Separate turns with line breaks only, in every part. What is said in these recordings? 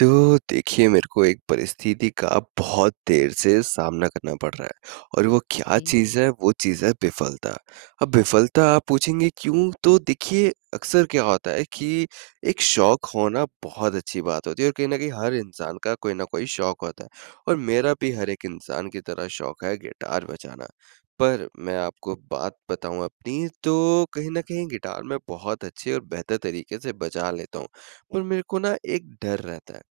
तो देखिए, मेरे को एक परिस्थिति का बहुत देर से सामना करना पड़ रहा है। और वो क्या
जी।
चीज़ है? वो चीज़ है विफलता। अब विफलता आप पूछेंगे क्यों? तो देखिए, अक्सर क्या होता है कि एक शौक होना बहुत अच्छी बात होती है, और कहीं न कहीं हर इंसान का कोई न कोई शौक होता है। और मेरा भी हर एक इंसान की तरह शौक है गिटार बजाना। पर मैं आपको बात बताऊँ अपनी, तो कहीं न कहीं गिटार मैं बहुत अच्छे और बेहतर तरीके से बजा लेता हूँ, पर मेरे को ना एक डर रहता है।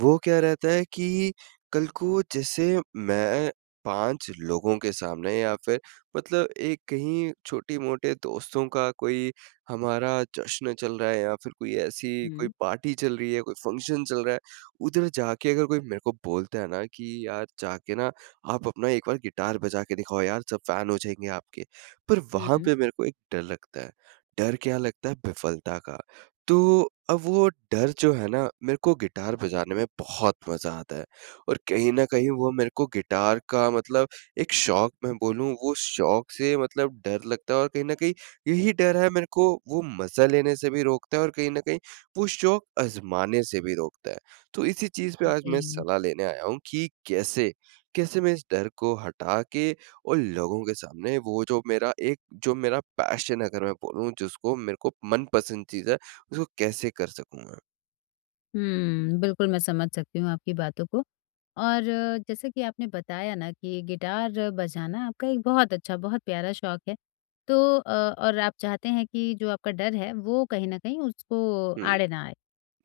वो क्या रहता है कि कल को जैसे मैं 5 लोगों के सामने, या फिर मतलब एक कहीं छोटी-मोटे दोस्तों का कोई हमारा जश्न चल रहा है, या फिर कोई ऐसी कोई
हुँ,
पार्टी चल रही है, कोई फंक्शन चल रहा है, उधर जाके अगर कोई मेरे को बोलता है ना कि यार, जाके ना आप अपना एक बार गिटार बजा के दिखाओ यार, सब फैन हो जाएँगे आपके। पर वहाँ
हुँ।
पे मेरे को एक डर लगता है। डर क्या लगता है? विफलता का। तो अब वो डर जो है ना, मेरे को गिटार बजाने में बहुत मज़ा आता है, और कहीं न कहीं वो मेरे को गिटार का मतलब, एक शौक मैं बोलूँ, वो शौक से मतलब डर लगता है, और कहीं न कहीं यही डर है मेरे को वो मज़ा लेने से भी रोकता है, और कहीं न कहीं वो शौक आज़माने से भी रोकता है। तो इसी चीज़ पे आज मैं
जी।
सलाह लेने आया हूँ कि कैसे, कैसे मैं इस डर को हटा के और लोगों के सामने वो जो मेरा एक, जो मेरा पैशन अगर मैं बोलूँ, जिसको मेरे को मनपसंद चीज़ है, उसको कैसे कर सकूँ मैं?
बिल्कुल मैं समझ सकती हूँ आपकी बातों को। और जैसे कि आपने बताया ना कि गिटार बजाना आपका एक बहुत अच्छा, बहुत प्यारा शौक है। तो और आप चाहते हैं कि जो आपका डर है वो कहीं न कहीं उसको
हुँ,
आड़े ना आए।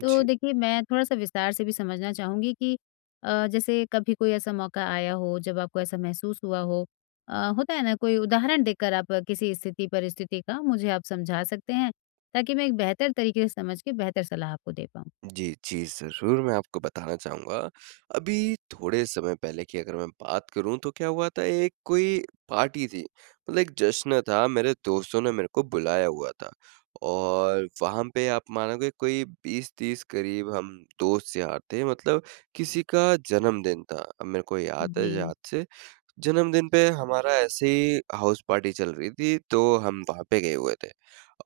तो
जी।
देखिए, मैं थोड़ा-सा विस्तार से भी समझना चाहूँगी कि जैसे कभी कोई ऐसा मौका आया हो जब आपको ऐसा महसूस हुआ हो, होता है ना, कोई उदाहरण देकर आप किसी स्थिति, परिस्थिति का मुझे आप समझा सकते हैं? ताकि मैं एक बेहतर तरीके से समझ के बेहतर सलाह आपको दे पाऊँ।
जी, जी, ज़रूर मैं आपको बताना चाहूँगा। अभी थोड़े समय पहले की अगर मैं बात करूँ तो क्या हुआ था, एक कोई पार्टी थी, मतलब एक जश्न था, मेरे दोस्तों ने मेरे को बुलाया हुआ था। और वहाँ पे आप मानोगे कोई 20-30 करीब हम दोस्त यार थे, मतलब किसी का जन्मदिन था। अब मेरे को याद है,
जी।
याद से जन्मदिन पे हमारा ऐसे ही हाउस पार्टी चल रही थी, तो हम वहाँ पे गए हुए थे।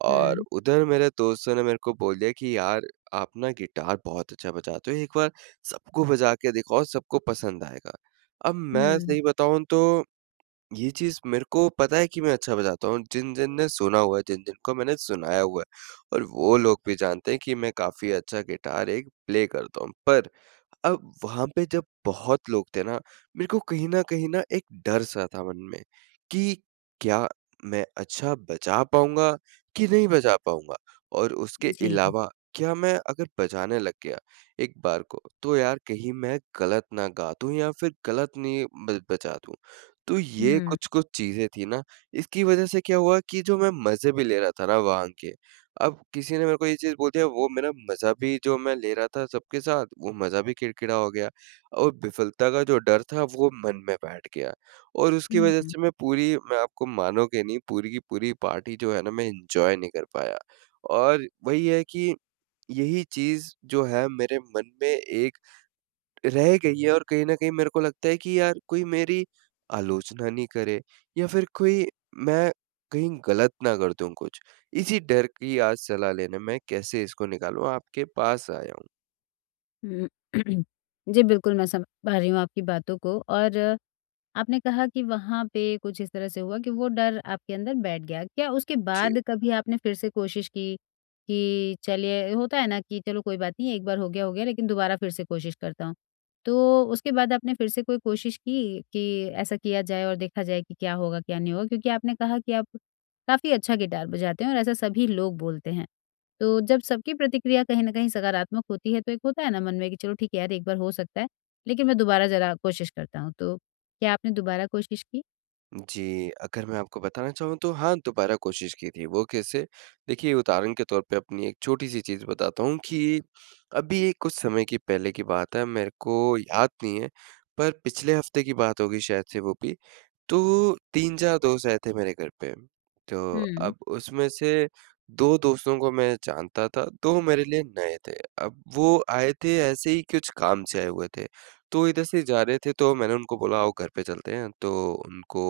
और
हुँ।
उधर मेरे दोस्तों ने मेरे को बोल दिया कि यार, आप ना गिटार बहुत अच्छा बजाते हो, एक बार सबको बजा के दिखाओ, सबको पसंद आएगा। अब मैं
हुँ।
सही बताऊँ तो ये चीज़ मेरे को पता है कि मैं अच्छा बजाता हूँ, जिन-जिन ने सुना हुआ है, जिन-जिन को मैंने सुनाया हुआ है, और वो लोग भी जानते हैं कि मैं काफ़ी अच्छा गिटार एक प्ले करता हूँ। पर अब वहाँ पे जब बहुत लोग थे ना, मेरे को कहीं न कहीं ना एक डर-सा था मन में कि क्या मैं अच्छा बजा पाऊँगा कि नहीं बजा पाऊँगा? और उसके
जी।
अलावा क्या मैं अगर बजाने लग गया एक बार को, तो यार कहीं मैं गलत ना गा दूँ, या फिर गलत नहीं ब बजा दूँ। तो ये
हुँ।
कुछ-कुछ चीज़ें थी ना, इसकी वज़ह से क्या हुआ कि जो मैं मज़े भी ले रहा था ना वहाँ के, अब किसी ने मेरे को ये चीज़ बोल दिया, वो मेरा मज़ा भी जो मैं ले रहा था सबके साथ, वो मज़ा भी किरकिरा हो गया, और विफलता का जो डर था वो मन में बैठ गया, और उसकी
हुँ,
वज़ह
हुँ।
से मैं पूरी, मैं आपको मानोगे नहीं, पूरी की पूरी पार्टी जो है ना मैं एन्जॉय नहीं कर पाया। और वही है कि यही चीज़ जो है मेरे मन में एक रह गई है, और कहीं न कहीं मेरे को लगता है कि यार, कोई मेरी आलोचना नहीं करे, या फिर कोई, मैं कहीं गलत ना कर दूँ कुछ। इसी डर की आज सलाह लेने मैं कैसे इसको निकालूँ आपके पास आया हूँ।
हुँ। जी, बिल्कुल मैं समझ पा रही हूँ आपकी बातों को। और आपने कहा कि वहाँ पे कुछ इस तरह से हुआ कि वो डर आपके अंदर बैठ गया। क्या उसके
जी।
बाद कभी आपने फिर से कोशिश की कि चलिए, होता है ना कि चलो कोई बात नहीं, एक बार हो गया, हो गया, लेकिन दोबारा फिर से कोशिश करता हूँ। तो उसके बाद आपने फिर से कोई कोशिश की कि ऐसा किया जाए और देखा जाए कि क्या होगा, क्या नहीं होगा? क्योंकि आपने कहा कि आप काफ़ी अच्छा गिटार बजाते हैं और ऐसा सभी लोग बोलते हैं। तो जब सबकी प्रतिक्रिया कहीं न कहीं सकारात्मक होती है, तो एक होता है ना मन में कि चलो ठीक है यार, एक बार हो सकता है, लेकिन मैं दोबारा ज़रा कोशिश करता हूँ। तो क्या आपने दोबारा कोशिश की?
जी, अगर मैं आपको बताना चाहूँ तो हाँ, दोबारा कोशिश की थी। वो कैसे? देखिए, उदाहरण के तौर पे अपनी एक छोटी-सी चीज़ बताता हूँ कि अभी ये कुछ समय की पहले की बात है, मेरे को याद नहीं है, पर पिछले हफ़्ते की बात होगी शायद से वो भी। तो 3-4 दोस्त रहते मेरे घर पे। तो
हुँ,
अब उसमें से 2 दोस्तों को मैं जानता था, 2 मेरे लिए नए थे। अब वो आए थे ऐसे ही, कुछ काम से आए हुए थे। तो इधर से जा रहे थे तो मैंने उनको बोला आओ घर पे चलते हैं। तो उनको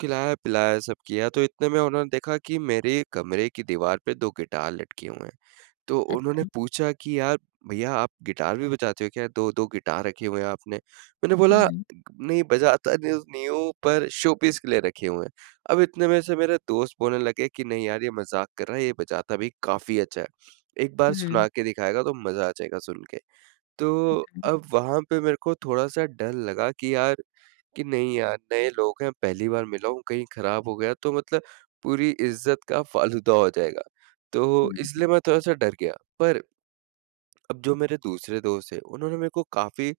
खिलाया-पिलाया सब किया, तो इतने में उन्होंने देखा कि मेरे कमरे की दीवार पे 2 गिटार लटके हुए हैं। तो उन्होंने
अच्छा।
पूछा कि यार भैया, आप गिटार भी बजाते हो क्या? 2-2 गिटार रखे हुए हैं आपने। मैंने
हुँ,
बोला
हुँ,
नहीं बजाता, नहीं नहीं हूँ, पर शोपीस के लिए रखे हुए हैं। अब इतने में से मेरे दोस्त बोलने लगे कि नहीं यार, ये मज़ाक कर रहा है, ये बजाता भी काफ़ी अच्छा है। एक बार
हुँ,
सुना के दिखाएगा तो मज़ा आ जाएगा सुन के। तो अब वहाँ पे मेरे को थोड़ा-सा डर लगा कि यार, कि नहीं यार, नए लोग हैं, पहली बार मिला हूँ, कहीं खराब हो गया तो मतलब पूरी इज़्ज़त का फ़ालूदा हो जाएगा। तो
हुँ,
इसलिए मैं थोड़ा-सा डर गया। पर अब जो मेरे दूसरे दोस्त हैं, उन्होंने मेरे को काफ़ी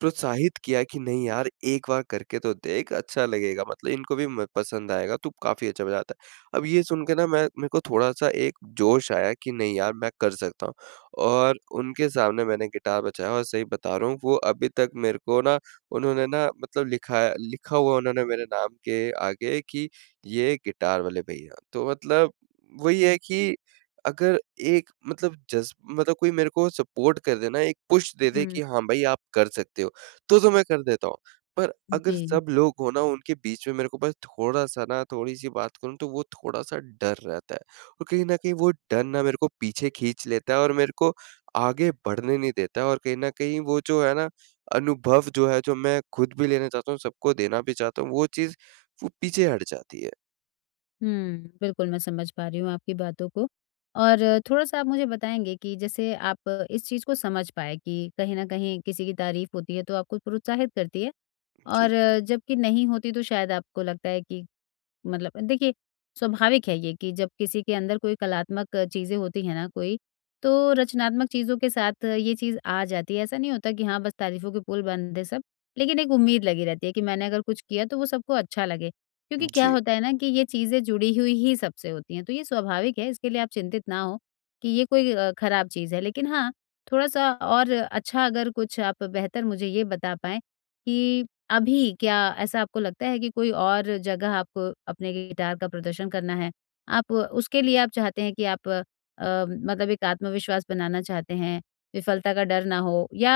प्रोत्साहित किया कि नहीं यार, एक बार करके तो देख, अच्छा लगेगा, मतलब इनको भी म पसंद आएगा, तू काफ़ी अच्छा बजाता है। अब ये सुन के ना मैं मेरे को थोड़ा-सा एक जोश आया कि नहीं यार, मैं कर सकता हूँ। और उनके सामने मैंने गिटार बजाया, और सही बता रहा हूँ वो अभी तक मेरे को ना, उन्होंने ना, मतलब लिखा लिखा हुआ उन्होंने मेरे नाम के आगे कि ये गिटार वाले भैया। तो मतलब वही है कि अगर एक मतलब जज़्ब, मतलब कोई मेरे को सपोर्ट कर दे ना, एक पुश दे दे
हुँ,
कि हाँ भाई, आप कर सकते हो, तो मैं कर देता हूँ। पर अगर
जी।
सब लोग हो ना उनके बीच में मेरे को बस थोड़ा-सा ना थोड़ी-सी बात करूँ तो वो थोड़ा-सा डर रहता है। और कहीं न कहीं वो डर ना मेरे को पीछे खींच लेता है और मेरे को आगे बढ़ने नहीं देता है, और कहीं न कहीं वो जो है ना अनुभव जो है, जो मैं खुद भी लेना चाहता हूँ, सबको देना भी चाहता हूँ, वो चीज़, वो पीछे हट जाती है।
बिल्कुल मैं समझ पा रही हूँ आपकी बातों को। और थोड़ा-सा आप मुझे बताएँगे कि जैसे आप इस चीज़ को समझ पाए कि कहीं न कहीं किसी की तारीफ़ होती है तो आपको प्रोत्साहित करती है,
जी,
और जबकि नहीं होती तो शायद आपको लगता है कि, मतलब देखिए, स्वाभाविक है ये कि जब किसी के अंदर कोई कलात्मक चीज़ें होती हैं ना कोई, तो रचनात्मक चीज़ों के साथ ये चीज़ आ जाती है। ऐसा नहीं होता कि हाँ, बस तारीफ़ों के पुल बंद है सब, लेकिन एक उम्मीद लगी रहती है कि मैंने अगर कुछ किया तो वो सबको अच्छा लगे। क्योंकि क्या
जी।
होता है ना कि ये चीज़ें जुड़ी हुई ही सबसे होती हैं, तो ये स्वाभाविक है, इसके लिए आप चिंतित ना हो कि ये कोई खराब चीज़ है। लेकिन हाँ, थोड़ा-सा और अच्छा अगर कुछ आप बेहतर मुझे ये बता पाएँ कि अभी क्या ऐसा आपको लगता है कि कोई और जगह आपको अपने गिटार का प्रदर्शन करना है? आप उसके लिए आप चाहते हैं कि आप मतलब एक आत्मविश्वास बनाना चाहते हैं, विफलता का डर ना हो, या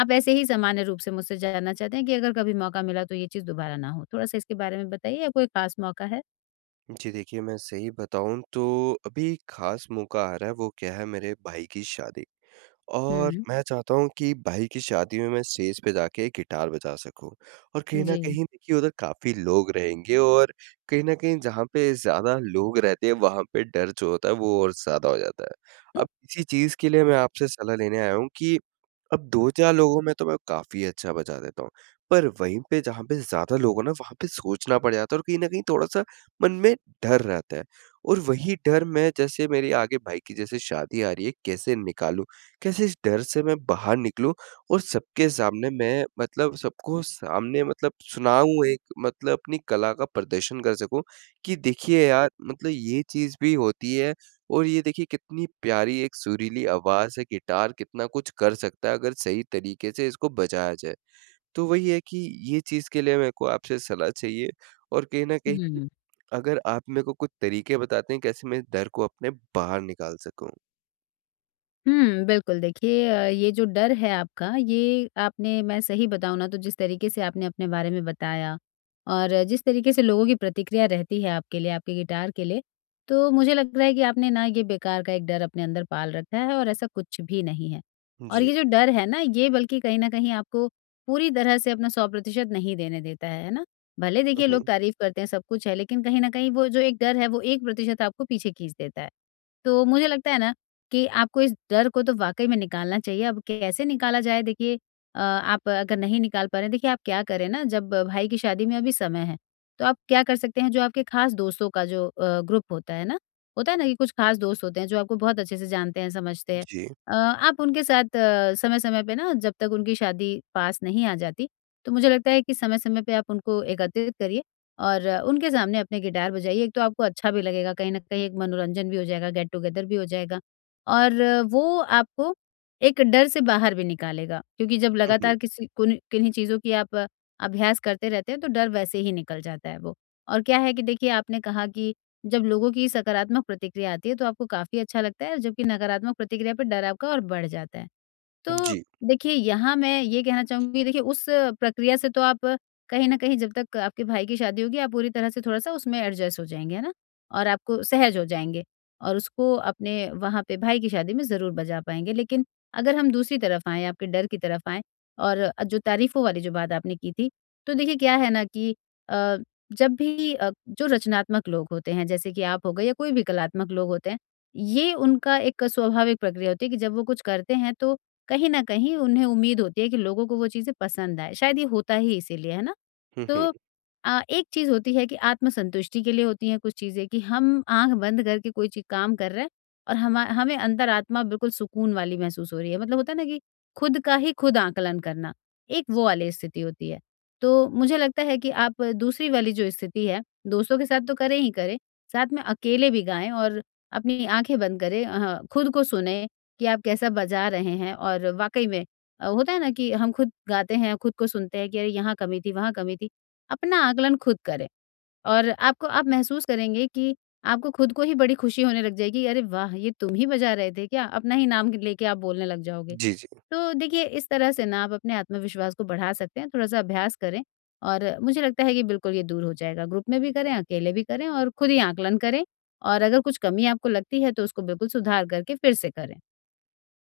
आप ऐसे ही सामान्य रूप से मुझसे जानना चाहते हैं कि अगर कभी मौका मिला तो ये चीज़ दोबारा ना हो? थोड़ा-सा इसके बारे में बताइए, या कोई खास मौका है?
जी देखिए, मैं सही बताऊँ तो अभी एक ख़ास मौका आ रहा है, वो क्या है मेरे भाई की शादी, और
हुँ।
मैं चाहता हूँ कि भाई की शादी में मैं स्टेज पे जाके गिटार बजा सकूँ। और कहीं न
जी।
कहीं देखिए, उधर काफ़ी लोग रहेंगे, और कहीं न कहीं जहाँ पे ज़्यादा लोग रहते हैं, वहाँ पे डर जो होता है वो और ज़्यादा हो जाता है।
हुँ।
अब इसी चीज़ के लिए मैं आपसे सलाह लेने आया हूँ कि अब 2-4 लोगों में तो मैं काफ़ी अच्छा बचा देता हूँ, पर वहीं पे जहाँ पे ज़्यादा लोग हो ना, वहाँ पे सोचना पड़ जाता है, और कहीं न कहीं थोड़ा-सा मन में डर रहता है। और वही डर, मैं जैसे मेरे आगे भाई की जैसे शादी आ रही है, कैसे निकालूँ? कैसे इस डर से मैं बाहर निकलूँ और सबके सामने मैं मतलब सबको सामने मतलब सुनाऊँ, एक मतलब अपनी कला का प्रदर्शन कर सकूँ कि देखिए यार, मतलब ये चीज़ भी होती है, और ये देखिए कितनी प्यारी एक सुरीली आवाज़ है, गिटार कितना कुछ कर सकता है अगर सही तरीके से इसको बजाया जाए। तो वही है कि ये चीज़ के लिए मेरे को आपसे सलाह चाहिए, और कहीं न कहीं
हुँ।
अगर आप मेरे को कुछ तरीके बताते हैं कैसे मैं इस डर को अपने बाहर निकाल सकूँ?
बिल्कुल देखिए, ये जो डर है आपका, ये आपने, मैं सही बताऊँ ना, तो जिस तरीके से आपने अपने बारे में बताया और जिस तरीके से लोगों की प्रतिक्रिया रहती है आपके लिए, आपके गिटार के लिए, तो मुझे लग रहा है कि आपने ना ये बेकार का एक डर अपने अंदर पाल रखा है और ऐसा कुछ भी नहीं है। और
जी।
ये जो डर है ना, ये बल्कि कहीं न कहीं आपको पूरी तरह से अपना 100% नहीं देने देता है ना? भले
हुँ,
देखिए, लोग
हुँ।
तारीफ़ करते हैं, सब कुछ है, लेकिन कहीं न कहीं वो जो एक डर है वो 1% आपको पीछे खींच देता है। तो मुझे लगता है ना कि आपको इस डर को तो वाक़ई में निकालना चाहिए। अब कैसे निकाला जाए, देखिए आप अगर नहीं निकाल पा रहे हैं, देखिए आप क्या करें ना, जब भाई की शादी में अभी समय है, तो आप क्या कर सकते हैं, जो आपके ख़ास दोस्तों का जो ग्रुप होता है ना कि कुछ ख़ास दोस्त होते हैं जो आपको बहुत अच्छे से जानते हैं, समझते हैं।
जी।
आप उनके साथ समय-समय पे ना, जब तक उनकी शादी पास नहीं आ जाती, तो मुझे लगता है कि समय-समय पे आप उनको एकत्रित करिए और उनके सामने अपने गिटार बजाइए। एक तो आपको अच्छा भी लगेगा, कहीं न कहीं एक मनोरंजन भी हो जाएगा, गेट टुगेदर भी हो जाएगा। और वो आपको एक डर से बाहर भी निकालेगा, क्योंकि जब
हुँ, हुँ।
लगातार किसी कुन किन्हीं चीज़ों की आप अभ्यास करते रहते हैं तो डर वैसे ही निकल जाता है वो। और क्या है कि देखिए, आपने कहा कि जब लोगों की सकारात्मक प्रतिक्रिया आती है तो आपको काफ़ी अच्छा लगता है, जबकि नकारात्मक प्रतिक्रिया पे डर आपका और बढ़ जाता है। तो
जी।
देखिए, यहाँ मैं ये कहना चाहूँगी, देखिए उस प्रक्रिया से तो आप कहीं न कहीं जब तक आपके भाई की शादी होगी आप पूरी तरह से थोड़ा-सा उसमें एडजस्ट हो जाएँगे, है ना? और आपको सहज हो जाएँगे और उसको अपने, वहाँ पे भाई की शादी में ज़रूर बजा पाएँगे। लेकिन अगर हम दूसरी तरफ आएँ, आपके डर की तरफ आएँ और जो तारीफ़ों वाली जो बात आपने की थी, तो देखिए क्या है ना कि अ, जब भी जो रचनात्मक लोग होते हैं जैसे कि आप हो गए, या कोई भी कलात्मक लोग होते हैं, ये उनका एक स्वाभाविक प्रक्रिया होती है कि जब वो कुछ करते हैं तो कहीं न कहीं उन्हें उम्मीद होती है कि लोगों को वो चीज़ें पसंद आए, शायद ये होता ही इसीलिए, है ना?
हुँ, हुँ।
तो एक चीज़ होती है कि आत्मसंतुष्टि के लिए होती हैं कुछ चीज़ें कि हम आँख बंद करके कोई चीज़ काम कर रहे हैं और हमा हमें अंतरात्मा बिल्कुल सुकून वाली महसूस हो रही है। मतलब होता है ना कि खुद का ही खुद आकलन करना, एक वो वाली स्थिति होती है। तो मुझे लगता है कि आप दूसरी वाली जो स्थिति है, दोस्तों के साथ तो करें ही करें, साथ में अकेले भी गाएँ और अपनी आँखें बंद करें, खुद को सुने कि आप कैसा बजा रहे हैं और वाक़ई में, होता है ना कि हम खुद गाते हैं, खुद को सुनते हैं कि अरे! यहाँ कमी थी, वहाँ कमी थी। अपना आकलन खुद करें और आपको, आप महसूस करेंगे कि आपको खुद को ही बड़ी खुशी होने लग जाएगी, अरे वाह! ये तुम ही बजा रहे थे क्या? अपना ही नाम लेके आप बोलने लग जाओगे।
जी, जी।
तो देखिए, इस तरह से ना आप अपने आत्मविश्वास को बढ़ा सकते हैं, थोड़ा-सा अभ्यास करें और मुझे लगता है कि बिल्कुल ये दूर हो जाएगा। ग्रुप में भी करें, अकेले भी करें और खुद ही आकलन करें और अगर कुछ कमी आपको लगती है तो उसको बिल्कुल सुधार करके फिर से करें।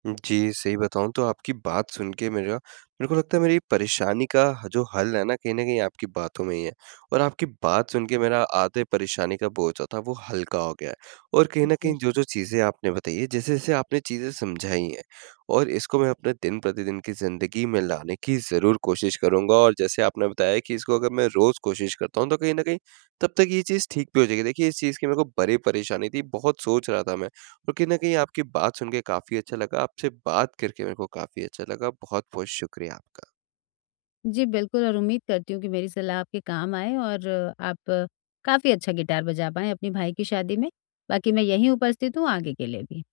जी, सही बताऊँ तो आपकी बात सुन के मेरा मेरे को लगता है मेरी परेशानी का ह जो हल है ना, कहीं न कहीं आपकी बातों में ही है। और आपकी बात सुन के मेरा आधे परेशानी का बोझ जो था वो हल्का हो गया है, और कहीं न
जी।
कहीं जो-जो चीज़ें आपने बताई है, जैसे-जैसे आपने चीज़ें समझाई हैं, और इसको मैं अपने दिन-प्रतिदिन की ज़िंदगी में लाने की ज़रूर कोशिश करूँगा, और जैसे आपने बताया कि इसको अगर मैं रोज़ कोशिश करता हूँ, तो कहीं न कहीं तब तक ये चीज़ ठीक भी हो जाएगी। देखिए, इस चीज़ की मेरे को बड़ी परेशानी थी, बहुत सोच रहा था मैं, तो कहीं न कहीं आपकी बात सुन के काफ़ी अच्छा लगा, आपसे बात करके मेरे को काफ़ी अच्छा लगा। बहुत-बहुत शुक्रिया आपका।
जी, बिल्कुल, और उम्मीद करती हूँ कि मेरी सलाह आपके काम आए और आप काफ़ी अच्छा गिटार बजा पाएँ अपने भाई की शादी में। बाकी मैं यहीं उपस्थित हूँ आगे के लिए भी।